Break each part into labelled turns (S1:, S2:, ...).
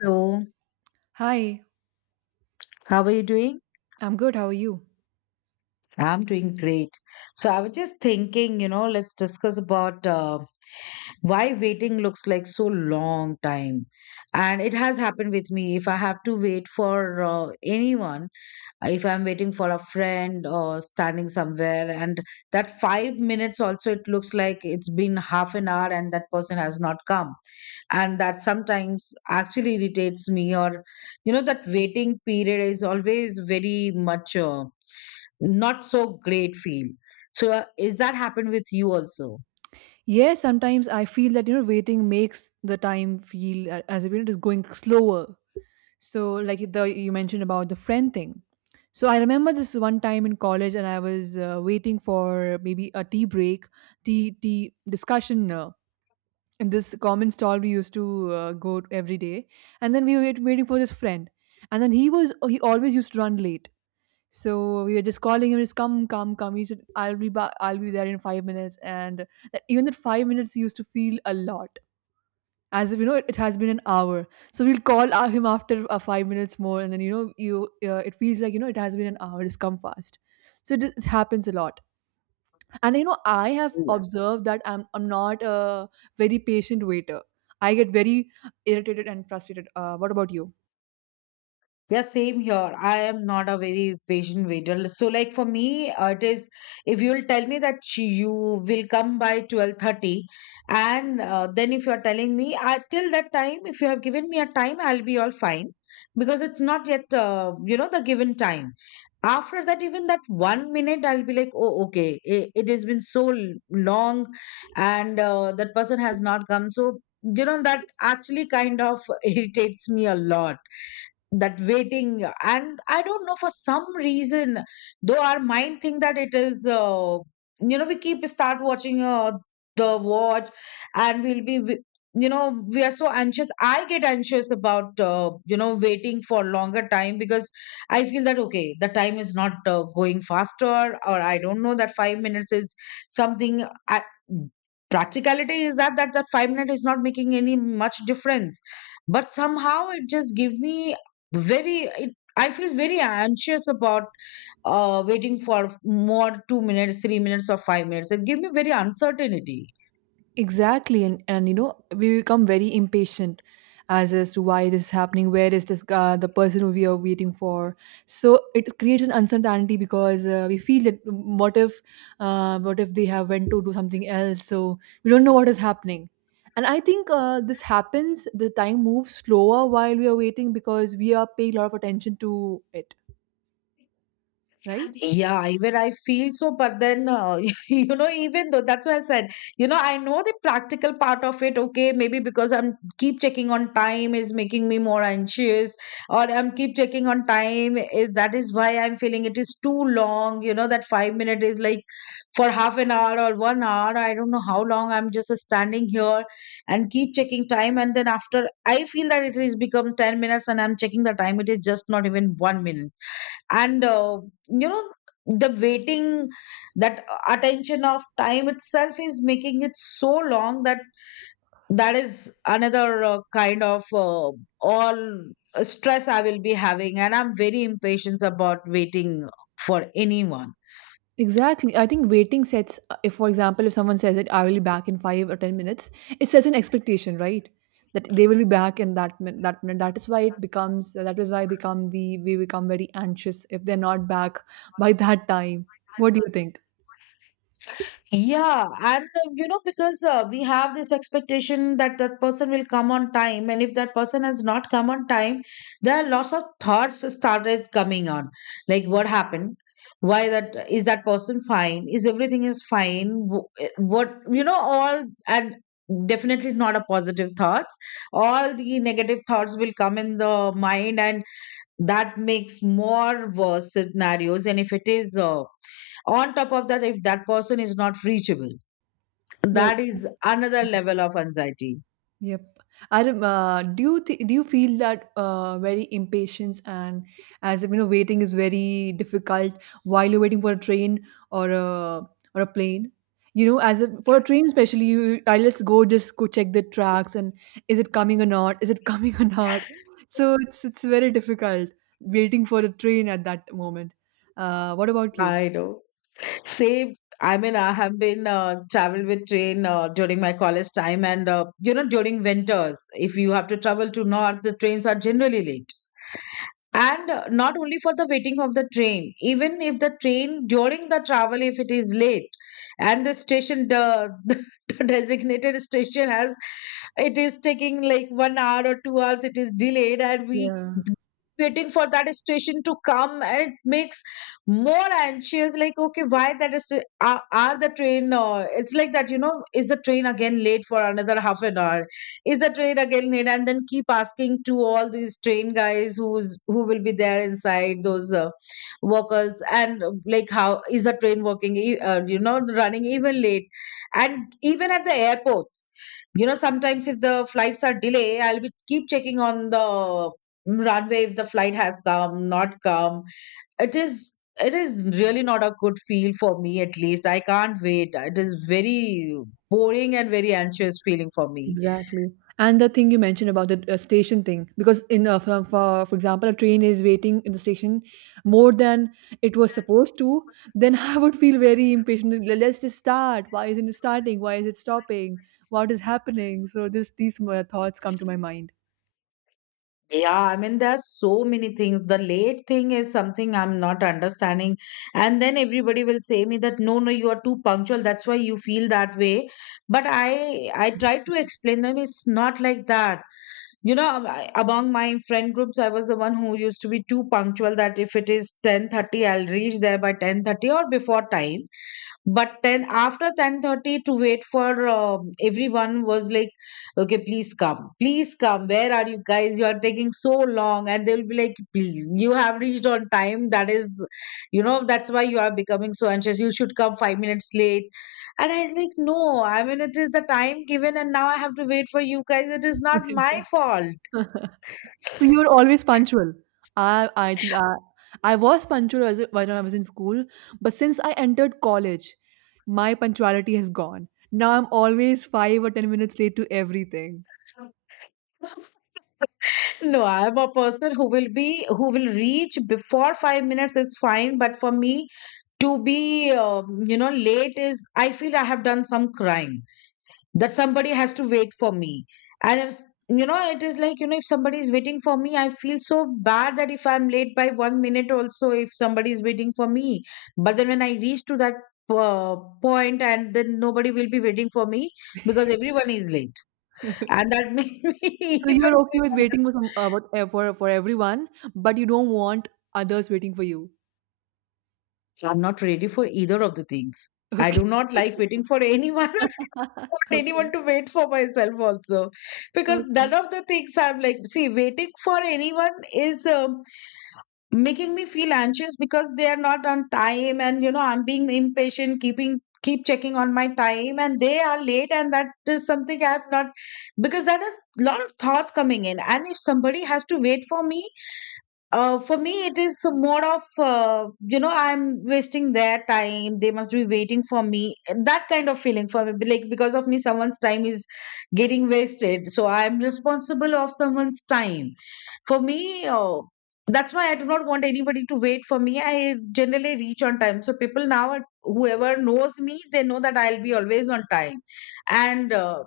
S1: Hello,
S2: Hi,
S1: how are you doing?
S2: I'm good. How are you?
S1: I'm doing great. So I was just thinking, you know, let's discuss about why waiting looks like so long time. And it has happened with me. If I have to wait for anyone, if I'm waiting for a friend or standing somewhere, and that 5 minutes also, it looks like it's been half an hour and that person has not come. And that sometimes actually irritates me, or, you know, that waiting period is always very much. Not so great feel. So is that happened with you also?
S2: Yeah, sometimes I feel that waiting makes the time feel as if it is going slower. So like the you mentioned about the friend thing. So I remember this one time in college, and I was waiting for maybe a tea break, tea discussion in this common stall we used to go every day, and then we were waiting for this friend, and then he always used to run late. So we were just calling him, just come, come, come. He said, I'll be back, I'll be there in 5 minutes. And that even that 5 minutes used to feel a lot. As if it has been an hour. So we'll call him after 5 minutes more, and then you know, you it feels like it has been an hour. Just come fast. So it happens a lot. And I have observed that I'm not a very patient waiter. I get very irritated and frustrated. What about you?
S1: Yeah, same here. I am not a very patient waiter. So, like for me, it is, if you'll tell me that you will come by 12:30, and then if you're telling me till that time, if you have given me a time, I'll be all fine because it's not yet you know, the given time. After that, even that 1 minute, I'll be like, oh, okay, it has been so long, and that person has not come. So, you know, that actually kind of irritates me a lot. That waiting, and I don't know, for some reason, though our mind think that it is, you know, we keep start watching, the watch, and you know, we are so anxious. I get anxious about, you know, waiting for longer time because I feel that okay, the time is not going faster, or I don't know, that 5 minutes is something practicality is that that 5 minute is not making any much difference, but somehow it just give me very, I feel very anxious about waiting for more 2 minutes, 3 minutes or 5 minutes. It gives me very uncertainty.
S2: Exactly, and we become very impatient as to why this is happening. Where is this the person who we are waiting for? So it creates an uncertainty because we feel that what if they have went to do something else? So we don't know what is happening. And I think this happens. The time moves slower while we are waiting because we are paying a lot of attention to it, right?
S1: Yeah, even I feel so, but then you know, even though, that's why I said, you know, I know the practical part of it. Okay, maybe because I'm keep checking on time is making me more anxious, or I'm keep checking on time, is that is why I'm feeling it is too long. You know, that 5 minute is like for half an hour or 1 hour. I don't know how long I'm just standing here and keep checking time, and then after I feel that it is become 10 minutes, and I'm checking the time, it is just not even 1 minute. And you know, the waiting, that attention of time itself is making it so long. That that is another kind of all stress I will be having, and I'm very impatient about waiting for anyone.
S2: Exactly. I think if for example, if someone says it, I will be back in 5 or 10 minutes, it sets an expectation, right? That they will be back in that minute. That is why it becomes. That is why become we become very anxious if they're not back by that time. What do you think?
S1: Yeah, and you know, because we have this expectation that that person will come on time, and if that person has not come on time, there are lots of thoughts started coming on, like what happened, why that is, that person fine, is everything is fine, what, you know, all. And definitely not a positive thoughts. All the negative thoughts will come in the mind, and that makes more worse scenarios. And if it is, on top of that, if that person is not reachable,
S2: Yeah.
S1: that is another level of anxiety.
S2: Yep. Do you feel that very impatience and as if waiting is very difficult while you're waiting for a train or a or a plane? As if for a train especially, you I let's go check the tracks and is it coming or not? Is it coming or not? So it's very difficult waiting for a train at that moment. What about you?
S1: I know. Same. I mean, I have been traveled with train during my college time, and you know, during winters, if you have to travel to north, the trains are generally late. And not only for the waiting of the train, even if the train during the travel if it is late, and the designated station has, it is taking like 1 hour or 2 hours, it is delayed, and we
S2: Yeah.
S1: waiting for that station to come, and it makes more anxious. Like, okay, why that is, are the train, it's like that, you know, is the train again late for another half an hour, is the train again late, and then keep asking to all these train guys, who will be there, inside those workers, and like, how is the train working, you know, running even late. And even at the airports, you know, sometimes if the flights are delay, I'll be keep checking on the runway if the flight has come, not come. It is it is really not a good feel for me. At least I can't wait. It is very boring and very anxious feeling for me.
S2: Exactly. And the thing you mentioned about the station thing, because in for example, a train is waiting in the station more than it was supposed to, then I would feel very impatient. Let's just start. Why isn't it starting? Why is it stopping? What is happening?" So this these thoughts come to my mind.
S1: Yeah, I mean, there's so many things. The late thing is something I'm not understanding. And then everybody will say me that no, no, you are too punctual. That's why you feel that way. But I tried to explain them, it's not like that. You know, among my friend groups, I was the one who used to be too punctual, that if it is 10:30, I'll reach there by 10:30 or before time. But then after 10:30, to wait for everyone was like, okay, please come, please come, where are you guys, you are taking so long. And they'll be like, please, you have reached on time, that is, you know, that's why you are becoming so anxious, you should come 5 minutes late. And I was like, no, I mean, it is the time given, and now I have to wait for you guys, it is not my fault.
S2: So you're always punctual. I think I was punctual when I was in school, but since I entered college, my punctuality has gone. Now I'm always 5 or 10 minutes late to everything.
S1: No, I'm a person who will be, who will reach before 5 minutes is fine, but for me, to be you know, late is, I feel I have done some crime, that somebody has to wait for me. And if, you know, it is like, you know, if somebody is waiting for me, I feel so bad that if I'm late by 1 minute also, if somebody is waiting for me. But then when I reach to that uh, point, and then nobody will be waiting for me because everyone is late, and that made me
S2: So
S1: even
S2: you're okay
S1: feel
S2: with
S1: bad.
S2: waiting for some what- for everyone, but you don't want others waiting for you.
S1: I'm not ready for either of the things. I
S2: Okay.
S1: do not like waiting for anyone, want anyone
S2: Okay.
S1: to wait for myself also. Because none
S2: Okay.
S1: of the things, I'm like, see, waiting for anyone is, um, making me feel anxious because they are not on time, and you know, I'm being impatient, keep checking on my time, and they are late, and that is something I have not. Because that is a lot of thoughts coming in, and if somebody has to wait for me, for me, it is more of, you know, I'm wasting their time. They must be waiting for me. That kind of feeling for me, like because of me, someone's time is getting wasted. So I'm responsible of someone's time. For me, that's why I do not want anybody to wait for me. I generally reach on time. So people now, whoever knows me, they know that I'll be always on time. And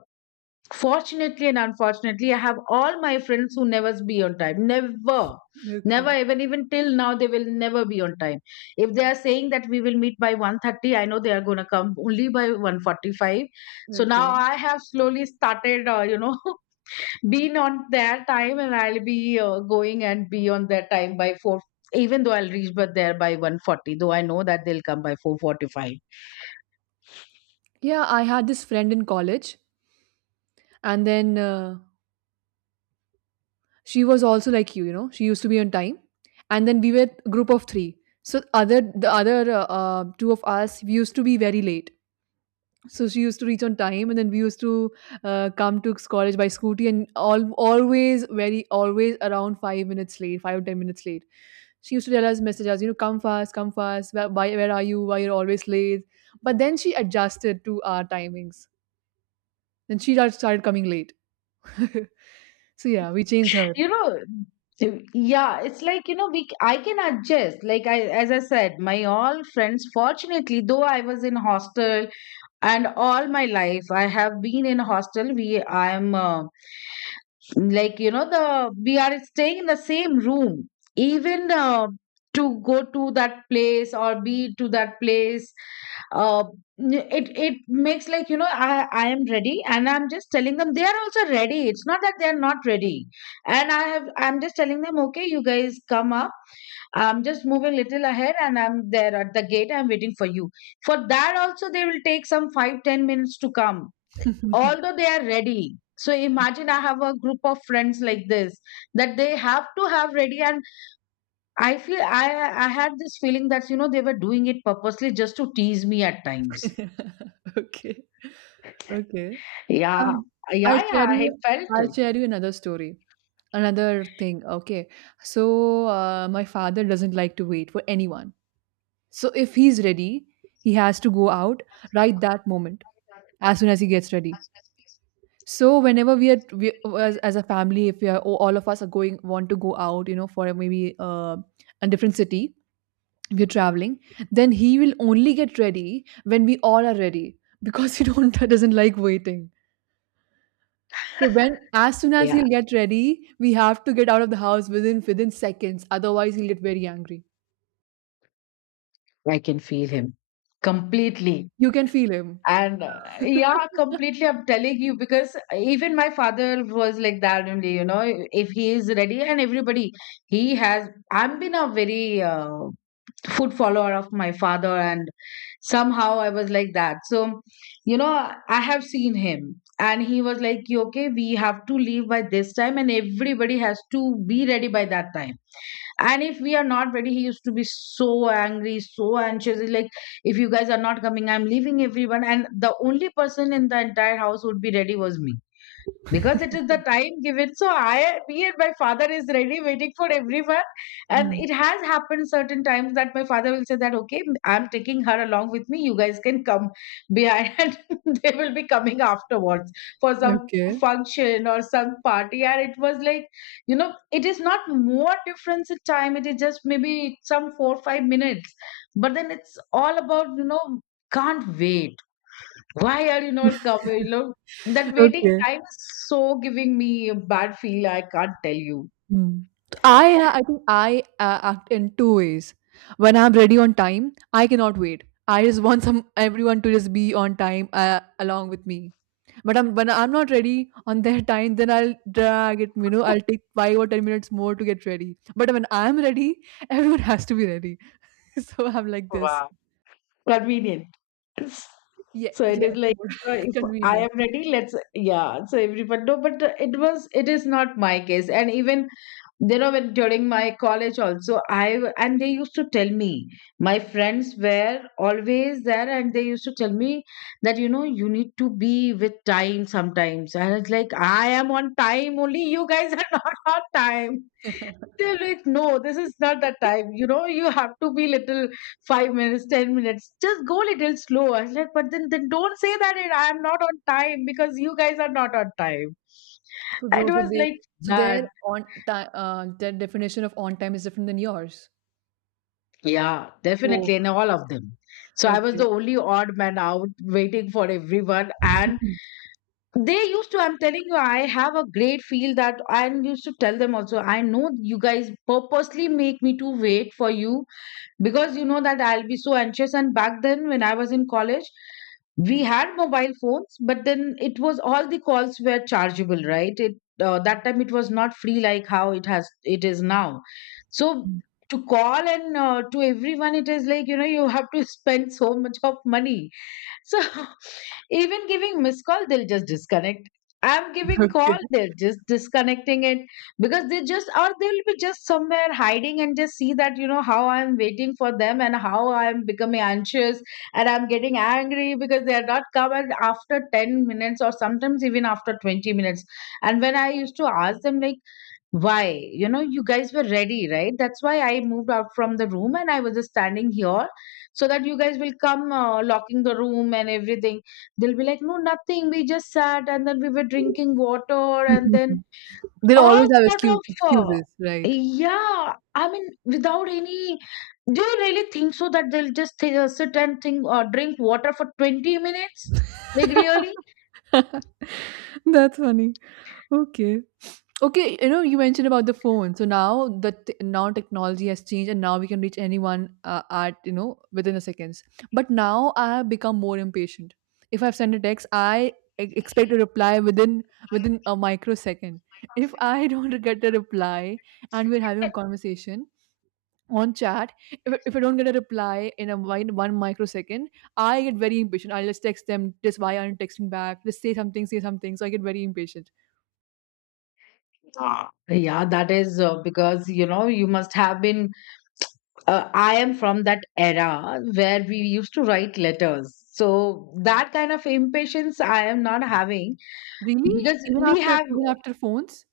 S1: fortunately and unfortunately, I have all my friends who never be on time. Never.
S2: Okay.
S1: Never, even till now, they will never be on time. If they are saying that we will meet by 1:30, I know they are gonna come only by 1:45. So now
S2: Okay.
S1: I have slowly started, you know, being on their time, and I'll be going and be on their time by 4, even though I'll reach but there by 140, though I know that they'll come by 445.
S2: Yeah, I had this friend in college, and then she was also like she used to be on time, and then we were a group of three, so other the other two of us we used to be very late, so she used to reach on time, and then we used to come to college by scooty and all, always around 5 minutes late, 5 or 10 minutes late. She used to tell us, message us, come fast, come fast, where are you, why you're always late? But then she adjusted to our timings, then she started coming late. So yeah, we changed her.
S1: You know, yeah, it's like, you know, I can adjust, like, I, as I said, my all friends fortunately, though I was in hostel, and all my life I have been in hostel, we I'm, like, you know, the we are staying in the same room, even to go to that place or be to that place, uh, it makes like, you know, I am ready, and I'm just telling them they are also ready. It's not that they are not ready, and I'm just telling them, okay, you guys come up. I'm just moving little ahead, and I'm there at the gate. I'm waiting for you. For that also they will take some 5 10 minutes to come, although they are ready. So imagine I have a group of friends like this that they have to have ready, and I feel I had this feeling that you know they were doing it purposely just to tease me at times.
S2: Okay. Okay.
S1: Yeah,
S2: Um, I'll
S1: yeah,
S2: share
S1: yeah. I
S2: you,
S1: felt it.
S2: another story. Another thing. Okay. So my father doesn't like to wait for anyone. So if he's ready, he has to go out right that moment as soon as he gets ready. So whenever as a family, if we are all of us are going want to go out, for maybe a different city, we're traveling, then he will only get ready when we all are ready because he don't doesn't like waiting. So when as soon as
S1: Yeah,
S2: he'll get ready, we have to get out of the house within seconds. Otherwise, he'll get very angry.
S1: I can feel him completely.
S2: You can feel him.
S1: And yeah, completely. I'm telling you because even my father was like that only, you know, if he is ready and everybody, he has. I've been a very food follower of my father and somehow I was like that, so you know, I have seen him and he was like, "You okay, we have to leave by this time and everybody has to be ready by that time, and if we are not ready," he used to be so angry, so anxious. He's like, "If you guys are not coming, I'm leaving everyone," and the only person in the entire house would be ready was me because it is the time given. So I, me and my father is ready waiting for everyone. And
S2: Hmm.
S1: it has happened certain times that my father will say that, okay, I'm taking her along with me, you guys can come behind. And they will be coming afterwards for some
S2: Okay.
S1: function or some party. And it was like, you know, it is not more difference in time, it is just maybe some 4 5 minutes, but then it's all about, you know, can't wait. Why are you not coming? Look, that waiting
S2: Okay.
S1: time is so giving me a bad feel. I can't tell you.
S2: Hmm. So I think I act in two ways. When I'm ready on time, I cannot wait. I just want some everyone to just be on time along with me. But I'm when I'm not ready on their time, then I'll drag it. I'll take 5 or 10 minutes more to get ready. But when I'm ready, everyone has to be ready. So I'm like this.
S1: Wow. Convenient.
S2: Yeah,
S1: So it
S2: yes,
S1: is like,
S2: more
S1: you know, if I
S2: convenient.
S1: am ready, let's, yeah. So everyone, no, but it was, it is not my case. And even you know, when during my college also and they used to tell me, my friends were always there and they used to tell me that, you know, you need to be with time sometimes. And it's like, I am on time only, you guys are not on time. They're like, no, this is not the time, you know, you have to be little 5 minutes 10 minutes, just go little slow. I was like, but then don't say that it. I am not on time because you guys are not on time.
S2: So
S1: It
S2: those so
S1: was
S2: they
S1: like
S2: so their
S1: that.
S2: on time their definition of on time is different than yours.
S1: Yeah,
S2: Oh,
S1: definitely, and all of them. So I was
S2: okay.
S1: the only odd man out waiting for everyone. And they used to, I'm telling you, I have a great feel that I used to tell them also, I know you guys purposely make me to wait for you because you know that I'll be so anxious. And back then, when I was in college, we had mobile phones, but then it was all the calls were chargeable, right? It That time it was not free like how it has it is now. So to call and to everyone, it is like, you know, you have to spend so much of money. So even giving missed call, they'll just disconnect. I'm giving
S2: Okay.
S1: call, they're just disconnecting it because they just, or they'll be just somewhere hiding and just see that, you know, how I'm waiting for them and how I'm becoming anxious, and I'm getting angry because they are not coming after 10 minutes, or sometimes even after 20 minutes. And when I used to ask them, like, why? You know, you guys were ready, right? That's why I moved out from the room and I was just standing here so that you guys will come, locking the room and everything. They'll be like, no, nothing, we just sat and then we were drinking water, and then
S2: They'll
S1: all
S2: always have
S1: sort of,
S2: excuses, right?
S1: yeah, I mean, without any. Do you really think so that they'll just sit and think, drink water for 20 minutes? Like, really?
S2: That's funny. Okay. Okay, you mentioned about the phone. So now that now technology has changed, and now we can reach anyone at within a seconds. But now I have become more impatient. If I've sent a text, I expect a reply within a microsecond. If I don't get a reply, and we're having a conversation on chat, if I don't get a reply in one microsecond, I get very impatient. I'll just text them, just why aren't you texting back? Just say something, say something. So I get very impatient.
S1: Ah, yeah, that is because you know you must have been. I am from that era where we used to write letters, so that kind of impatience I am not having
S2: Really?
S1: because
S2: Even
S1: we
S2: after
S1: have
S2: even after phones?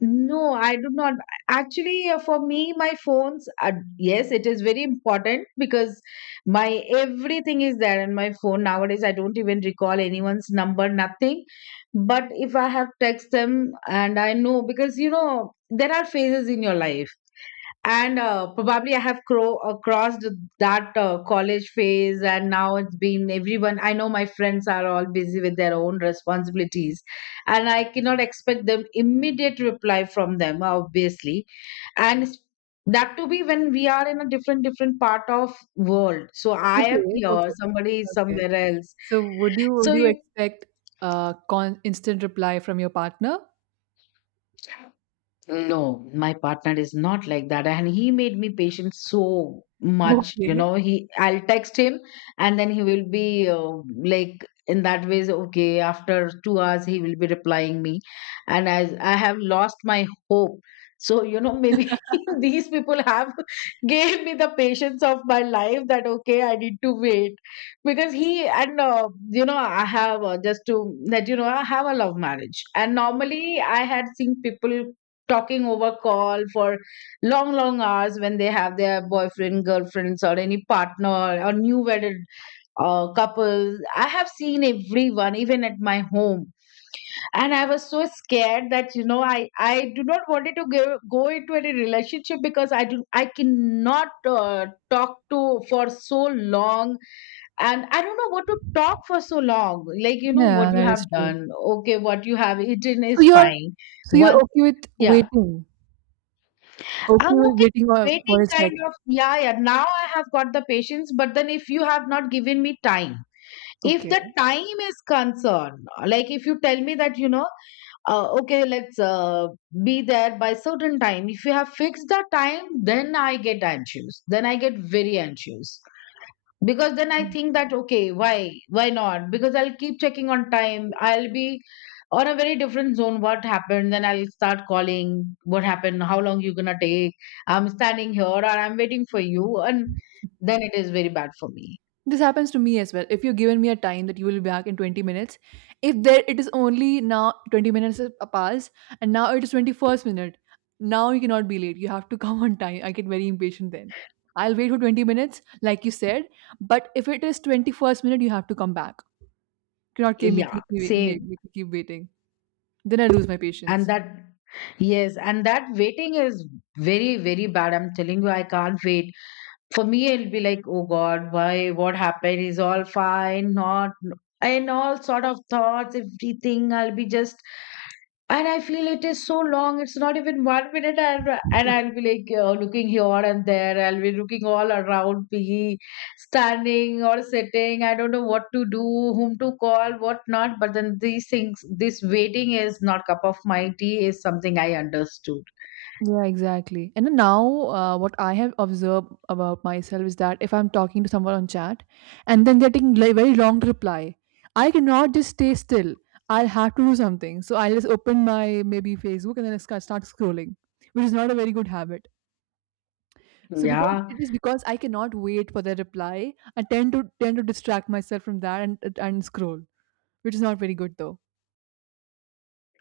S1: no. I do not actually, for me, my phones. Are, yes, it is very important because my everything is there in my phone nowadays. I don't even recall anyone's number, nothing. But if I have text them and I know, because you know, there are phases in your life, and probably I have crossed that college phase, and now it's been everyone, I know my friends are all busy with their own responsibilities and I cannot expect them immediate reply from them, obviously, and s- that to be when we are in a different different part of world. So I am
S2: Okay,
S1: here,
S2: okay,
S1: somebody is
S2: okay.
S1: somewhere else,
S2: So
S1: so
S2: would you
S1: you.
S2: expect a con instant reply from your partner?
S1: No, my partner is not like that. And he made me patient so much, you
S2: Okay.
S1: know. He, I'll text him and then he will be like, in that ways, okay, after 2 hours he will be replying me. And as I have lost my hope. So, you know, maybe these people have gave me the patience of my life that, okay, I need to wait. Because he, and you know, I have, just to let you know, I have a love marriage. And normally I had seen people talking over call for long long hours when they have their boyfriend girlfriends or any partner, or new wedded couples. I have seen everyone, even at my home. And I was so scared that, you know, I do not wanted to go into any relationship because I do, I cannot talk to for so long, and I don't know what to talk for so long. Like, you know, what
S2: Yeah,
S1: you
S2: that is
S1: have
S2: true.
S1: done, okay, what you have eaten
S2: So
S1: is fine.
S2: you're
S1: Once,
S2: okay with
S1: yeah.
S2: waiting. Okay
S1: I'm
S2: with
S1: okay
S2: waiting for
S1: waiting,
S2: his
S1: kind
S2: text.
S1: of. Yeah, yeah, now I have got the patience, but then if you have not given me time, if
S2: Okay.
S1: the time is concerned, like if you tell me that, you know, okay, let's be there by certain time, if you have fixed the time, then I get anxious, then I get very anxious, because then I think that, okay, why, not, because I'll keep checking on time,
S2: Okay.
S1: I'll be on a very different zone, what happened, then I'll start calling, what happened, how long you gonna take, I'm standing here, or I'm waiting for you. And then it is very bad for me.
S2: This happens to me as well. If you're given me a time that you will be back in 20 minutes, if there it is only now 20 minutes have passed, and now it is 21st minute, now you cannot be late. You have to come on time. I get very impatient then. I'll wait for 20 minutes, like you said, but if it is 21st minute, you have to come back. You cannot
S1: Yeah,
S2: keep me, make
S1: same.
S2: me keep waiting. Then I lose my
S1: And
S2: patience.
S1: that, yes, and that waiting is very very bad, I'm telling you, I can't wait. For me, it'll be like, oh God, why? What happened? Is all fine? Not, and all sort of thoughts, everything. I'll be just, and I feel it is so long. It's not even 1 minute, and I'll be like looking here and there. I'll be looking all around me, standing or sitting. I don't know what to do, whom to call, what not. But then these things, this waiting is not cup of my tea. Is something I understood.
S2: Yeah, exactly. And then now, what I have observed about myself is that if I'm talking to someone on chat and then they're taking very long to reply, I cannot just stay still. I'll have to do something. So I'll just open my maybe Facebook and then I start scrolling, which is not a very good habit. So because
S1: Yeah.
S2: it is because I cannot wait for their reply, I tend to distract myself from that and scroll, which is not very good though.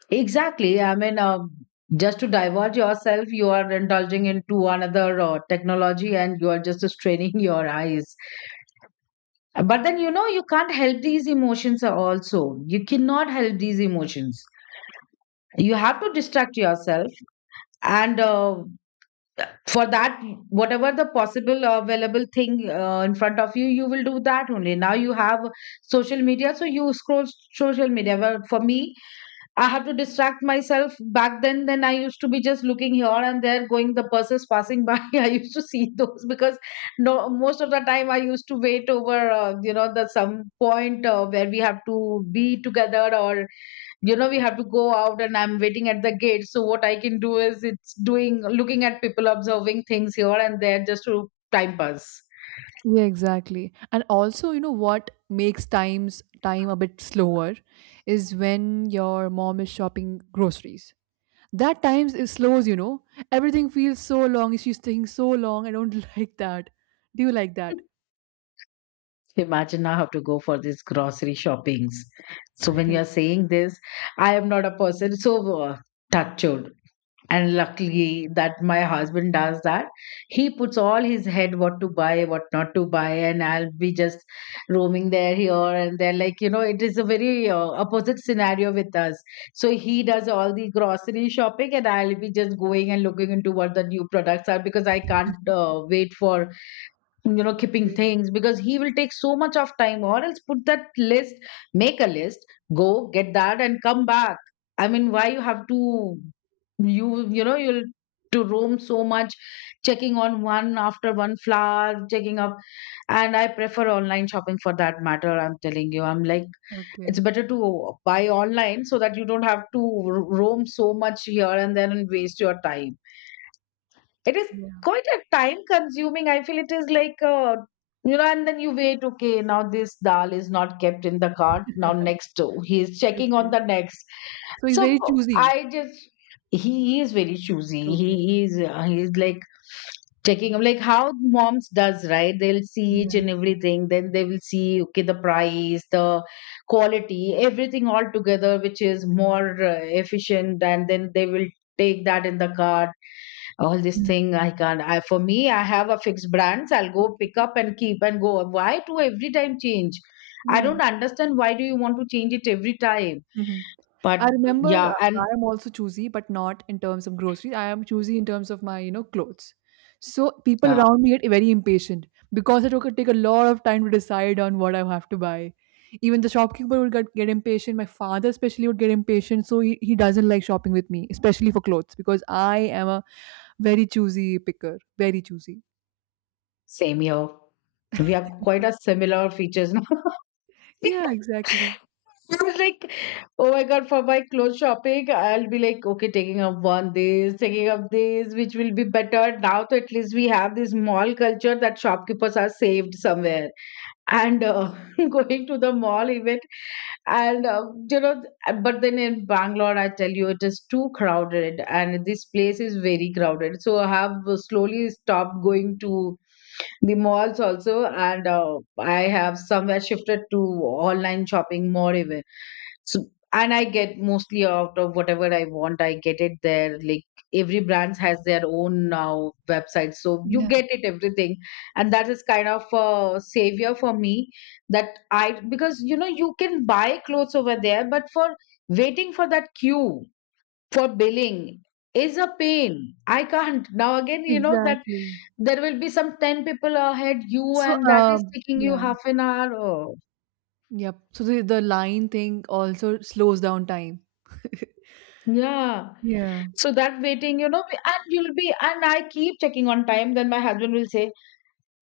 S1: Exactly. I mean, just to divert yourself, you are indulging into another technology and you are just straining your eyes. But then, you know, you can't help these emotions also. You cannot help these emotions. You have to distract yourself. And for that, whatever the possible available thing in front of you, you will do that only. Now you have social media, so you scroll social media. Well, for me, I have to distract myself. Back then I used to be just looking here and there, going the buses passing by. I used to see those because no, most of the time I used to wait over, you know, the some point where we have to be together, or you know, we have to go out, and I'm waiting at the gate. So what I can do is it's doing looking at people, observing things here and there, just to time pass.
S2: Yeah, exactly. And also, what makes time a bit slower is when your mom is shopping groceries. That times is slows. Everything feels so long. She's taking so long. I don't like that. Do you like that?
S1: Imagine now how to go for these grocery shoppings. So when you're saying this, I am not a person. So touch wood. And luckily that my husband does that. He puts all his head what to buy, what not to buy, and I'll be just roaming there, here, and there. Like, you know, it is a very opposite scenario with us. So he does all the grocery shopping, and I'll be just going and looking into what the new products are because I can't wait for, you know, keeping
S2: Okay.
S1: things because he will take so much of time, or else put that list, make a list, go get that, and come back. I mean, why you have to, you know, you'll to roam so much checking on one after one flower, checking up. And I prefer online shopping, for that matter, I'm telling you, I'm like, it's
S2: Okay.
S1: better to buy online so that you don't have to roam so much here and then and waste your time. It is
S2: Yeah.
S1: quite a time consuming. I feel it is like, you know, and then you wait, okay, now this dal is not kept in the cart. Now next, oh, he is checking on
S2: Okay.
S1: the next.
S2: So he's
S1: So
S2: very choosy.
S1: I just, he is very choosy.
S2: Okay.
S1: He is like, checking. I'm like how moms does, right? They'll see each
S2: Yeah.
S1: and everything, then they will see okay, the price, the quality, everything all together, which is more efficient, and then they will take that in the cart. All this
S2: Mm.
S1: thing I can't. I for me, I have a fixed brands, I'll go pick up and keep and go. Why to every time change? I
S2: Yeah.
S1: don't understand, why do you want to change it every time?
S2: Mhm.
S1: But
S2: I remember
S1: yeah. and
S2: I am also choosy, but not in terms of groceries. I am choosy in terms of my, clothes. So people
S1: uh,
S2: around me get very impatient because it took take a lot of time to decide on what I have to buy. Even the shopkeeper would get impatient. My father especially would get impatient. So he doesn't like shopping with me, especially for clothes, because I am a very choosy picker. Very choosy.
S1: Same here, we have quite a similar features now.
S2: Yeah, exactly.
S1: I was like, oh my god, for my clothes shopping, I'll be like, okay, taking up one this, taking up this, which will be better. Now, to at least we have this mall culture that shopkeepers are saved somewhere. And going to the mall even. And you know But then in Bangalore, I tell you, it is too crowded, and this place is very crowded, so I have slowly stopped going to the malls also, and I have somewhere shifted to online shopping more even. So and I get mostly out of whatever I want, I get it there. Like every brand has their own now website, so you
S2: Yeah.
S1: get it everything, and that is kind of a savior for me. That I, because you know, you can buy clothes over there, but for waiting for that queue for billing is a pain. I can't now again, you know that
S2: Exactly.
S1: there will be some 10 people ahead you,
S2: So
S1: and that is taking you
S2: yeah.
S1: half an hour. Oh,
S2: Yep. So the line thing also slows down time.
S1: yeah.
S2: Yeah,
S1: So that waiting, you know, and you'll be, and I keep checking on time. Then my husband will say,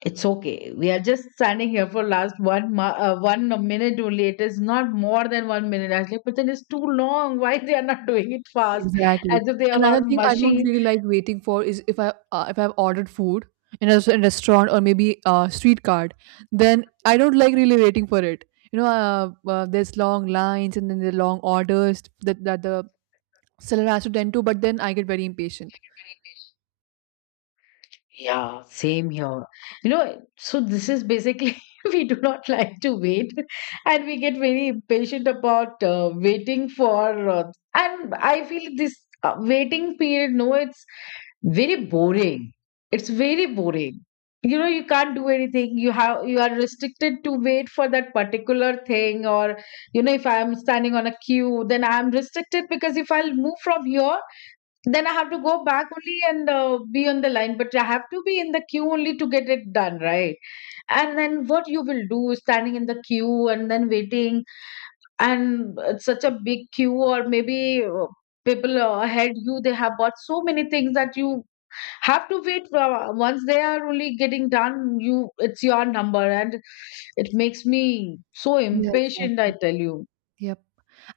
S1: "It's okay. We are just standing here for last 1 minute only. It is not more than 1 minute." I was like, "But then it's too long. Why they are not doing it fast?
S2: exactly.
S1: As if they are
S2: Another
S1: all
S2: thing I don't
S1: machine."
S2: really like waiting for is if I've ordered food in a restaurant or maybe a street cart, then I don't like really waiting for it. There's long lines and then the long orders that the seller has to tend to, but then I get very impatient.
S1: Yeah, same here. You know, so this is basically we do not like to wait, and we get very impatient about waiting for. And I feel this waiting period. No, it's very boring. It's very boring. You know, you can't do anything. You are restricted to wait for that particular thing, or you know, if I am standing on a queue, then I am restricted, because if I'll move from here, then I have to go back only and be on the line, but I have to be in the queue only to get it done, right? And then what you will do, standing in the queue and then waiting, and it's such a big queue, or maybe people ahead you, they have bought so many things that you have to wait. For, once they are only getting done, you it's your number, and it makes me so
S2: Yeah,
S1: impatient, I
S2: exactly.
S1: tell you.
S2: Yep.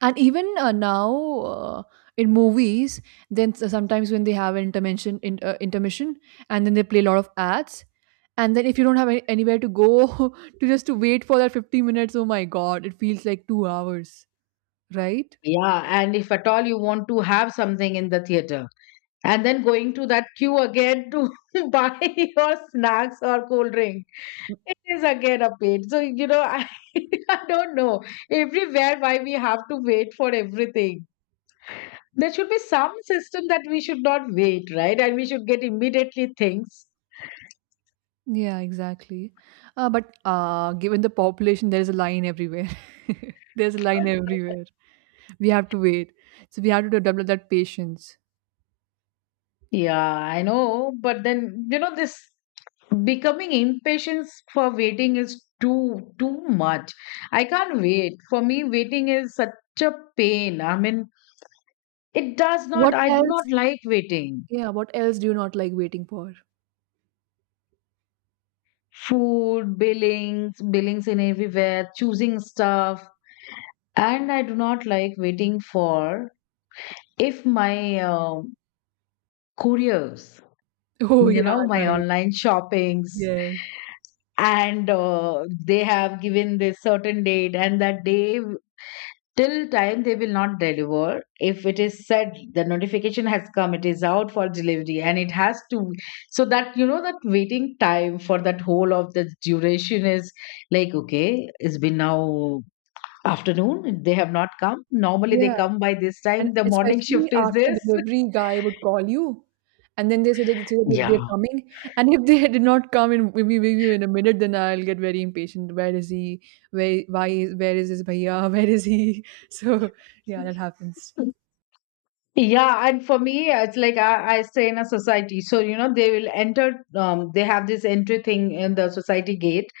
S2: And even now uh, in movies, then sometimes when they have an intermission, intermission, and then they play a lot of ads, and then if you don't have anywhere to go to just to wait for that 50 minutes, oh my god, it feels like 2 hours, right?
S1: Yeah. And if at all you want to have something in the theater, and then going to that queue again to buy your snacks or cold drink. It is again a pain. So, you know, I, I don't know everywhere why we have to wait for everything. There should be some system that we should not wait, right? And we should get immediately things.
S2: Yeah, exactly. But given the population, there is a line everywhere. There's a line everywhere. We have to wait, so we have to develop that patience.
S1: Yeah, I know. But then, you know, this becoming impatient for waiting is too much. I can't wait. For me, waiting is such a pain. I mean, it does not,
S2: What
S1: I do
S2: else?
S1: not like waiting.
S2: Yeah, what else do you not like waiting for?
S1: Food, billings, billings in everywhere, choosing stuff. And I do not like waiting for if my couriers,
S2: Oh,
S1: you
S2: yeah,
S1: know, my
S2: right.
S1: online shoppings,
S2: Yes.
S1: and they have given this certain date, and that day till time they will not deliver. If it is said the notification has come, it is out for delivery, and it has to, so that you know that waiting time for that whole of the duration is like okay, it's been now afternoon, they have not come. Normally they
S2: Yeah,
S1: come by this
S2: and
S1: time. The morning
S2: especially
S1: shift is
S2: after
S1: this.
S2: delivery guy would call you, and then they say that
S1: Yeah.
S2: they're coming, and if they did not come in maybe in a minute, then I'll get very impatient. Where is he? Where is his bhaiya? Where is he? So yeah, that happens.
S1: Yeah, and for me, it's like I stay in a society. So, you know, they will enter, they have this entry thing in the society gate,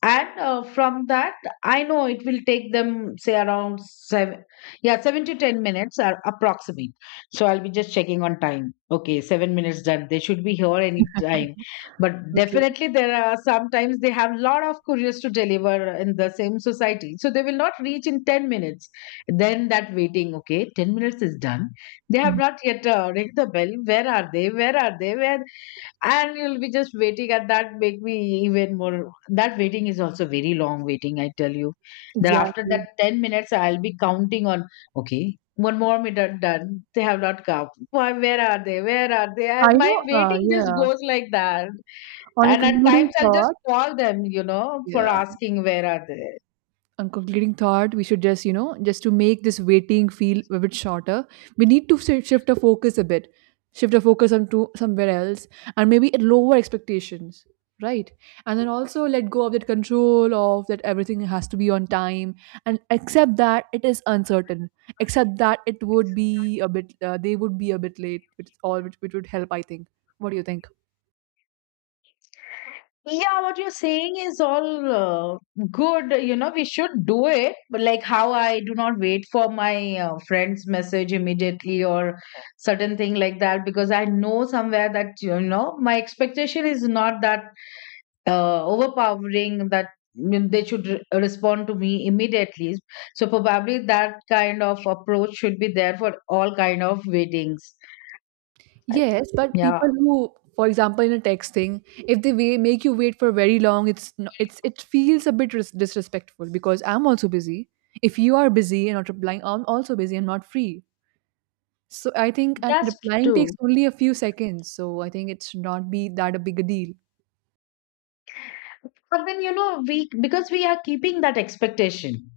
S1: and from that I know it will take them say around 7, yeah, 7 to 10 minutes are approximate. So I'll be just checking on time, okay, 7 minutes done, they should be here any time. But
S2: Okay.
S1: definitely there are sometimes they have lot of couriers to deliver in the same society, so they will not reach in 10 minutes. Then that waiting, okay, 10 minutes is done, they have
S2: Mm.
S1: not yet ringed the bell. Where are they, where are they, where? And you'll be just waiting, and that make me even more, that waiting is also very long waiting, I tell you. That after
S2: Exactly.
S1: that 10 minutes, I'll be counting on, okay, one more minute done, they have not come, why, where are they, where are they?
S2: I
S1: My
S2: know.
S1: waiting just
S2: Yeah.
S1: goes like that.
S2: On a
S1: And at
S2: concluding
S1: times I'll just
S2: thought.
S1: call them, you know, for
S2: Yeah.
S1: asking where are they.
S2: A concluding thought, we should just just to make this waiting feel a bit shorter, we need to shift our focus a bit, shift our focus onto somewhere else, and maybe at lower expectations, right, and then also let go of that control of that everything has to be on time, and accept that it is uncertain, accept that it would be a bit they would be a bit late, which is all which would help, I think. What do you think?
S1: Yeah, what you're saying is all good. You know, we should do it. But like how I do not wait for my friend's message immediately or certain thing like that, because I know somewhere that, you know, my expectation is not that overpowering that mm, they should re respond to me immediately. So probably that kind of approach should be there for all kind of weddings. I-
S2: Yes, but
S1: yeah,
S2: people who, for example, in a texting, if they wait, make you wait for very long, it's no- it's it feels a bit disrespectful because I'm also busy. If you are busy and not replying, I'm also busy and not free. So I think, and
S1: that's
S2: replying takes
S1: true.
S2: only a few seconds. So I think it should not be that a big a deal.
S1: And then, you know, we, because we are keeping that expectation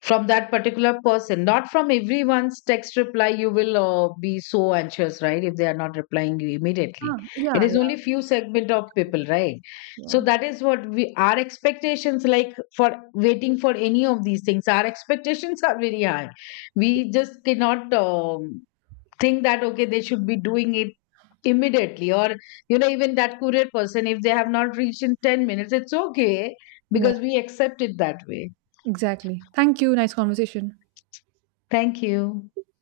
S1: from that particular person, not from everyone's text reply, you will be so anxious, right? If they are not replying you immediately.
S2: Ah,
S1: It
S2: yeah,
S1: is
S2: yeah,
S1: only few segment of people, right? So
S2: yeah,
S1: that is what we, our expectations like for waiting for any of these things, our expectations are very high. We just cannot, um, think that okay, they should be doing it immediately, or you know, even that courier person, if they have not reached in 10 minutes, it's okay,
S2: yeah.
S1: because we accept it that way.
S2: Exactly. Thank you. Nice conversation.
S1: Thank you.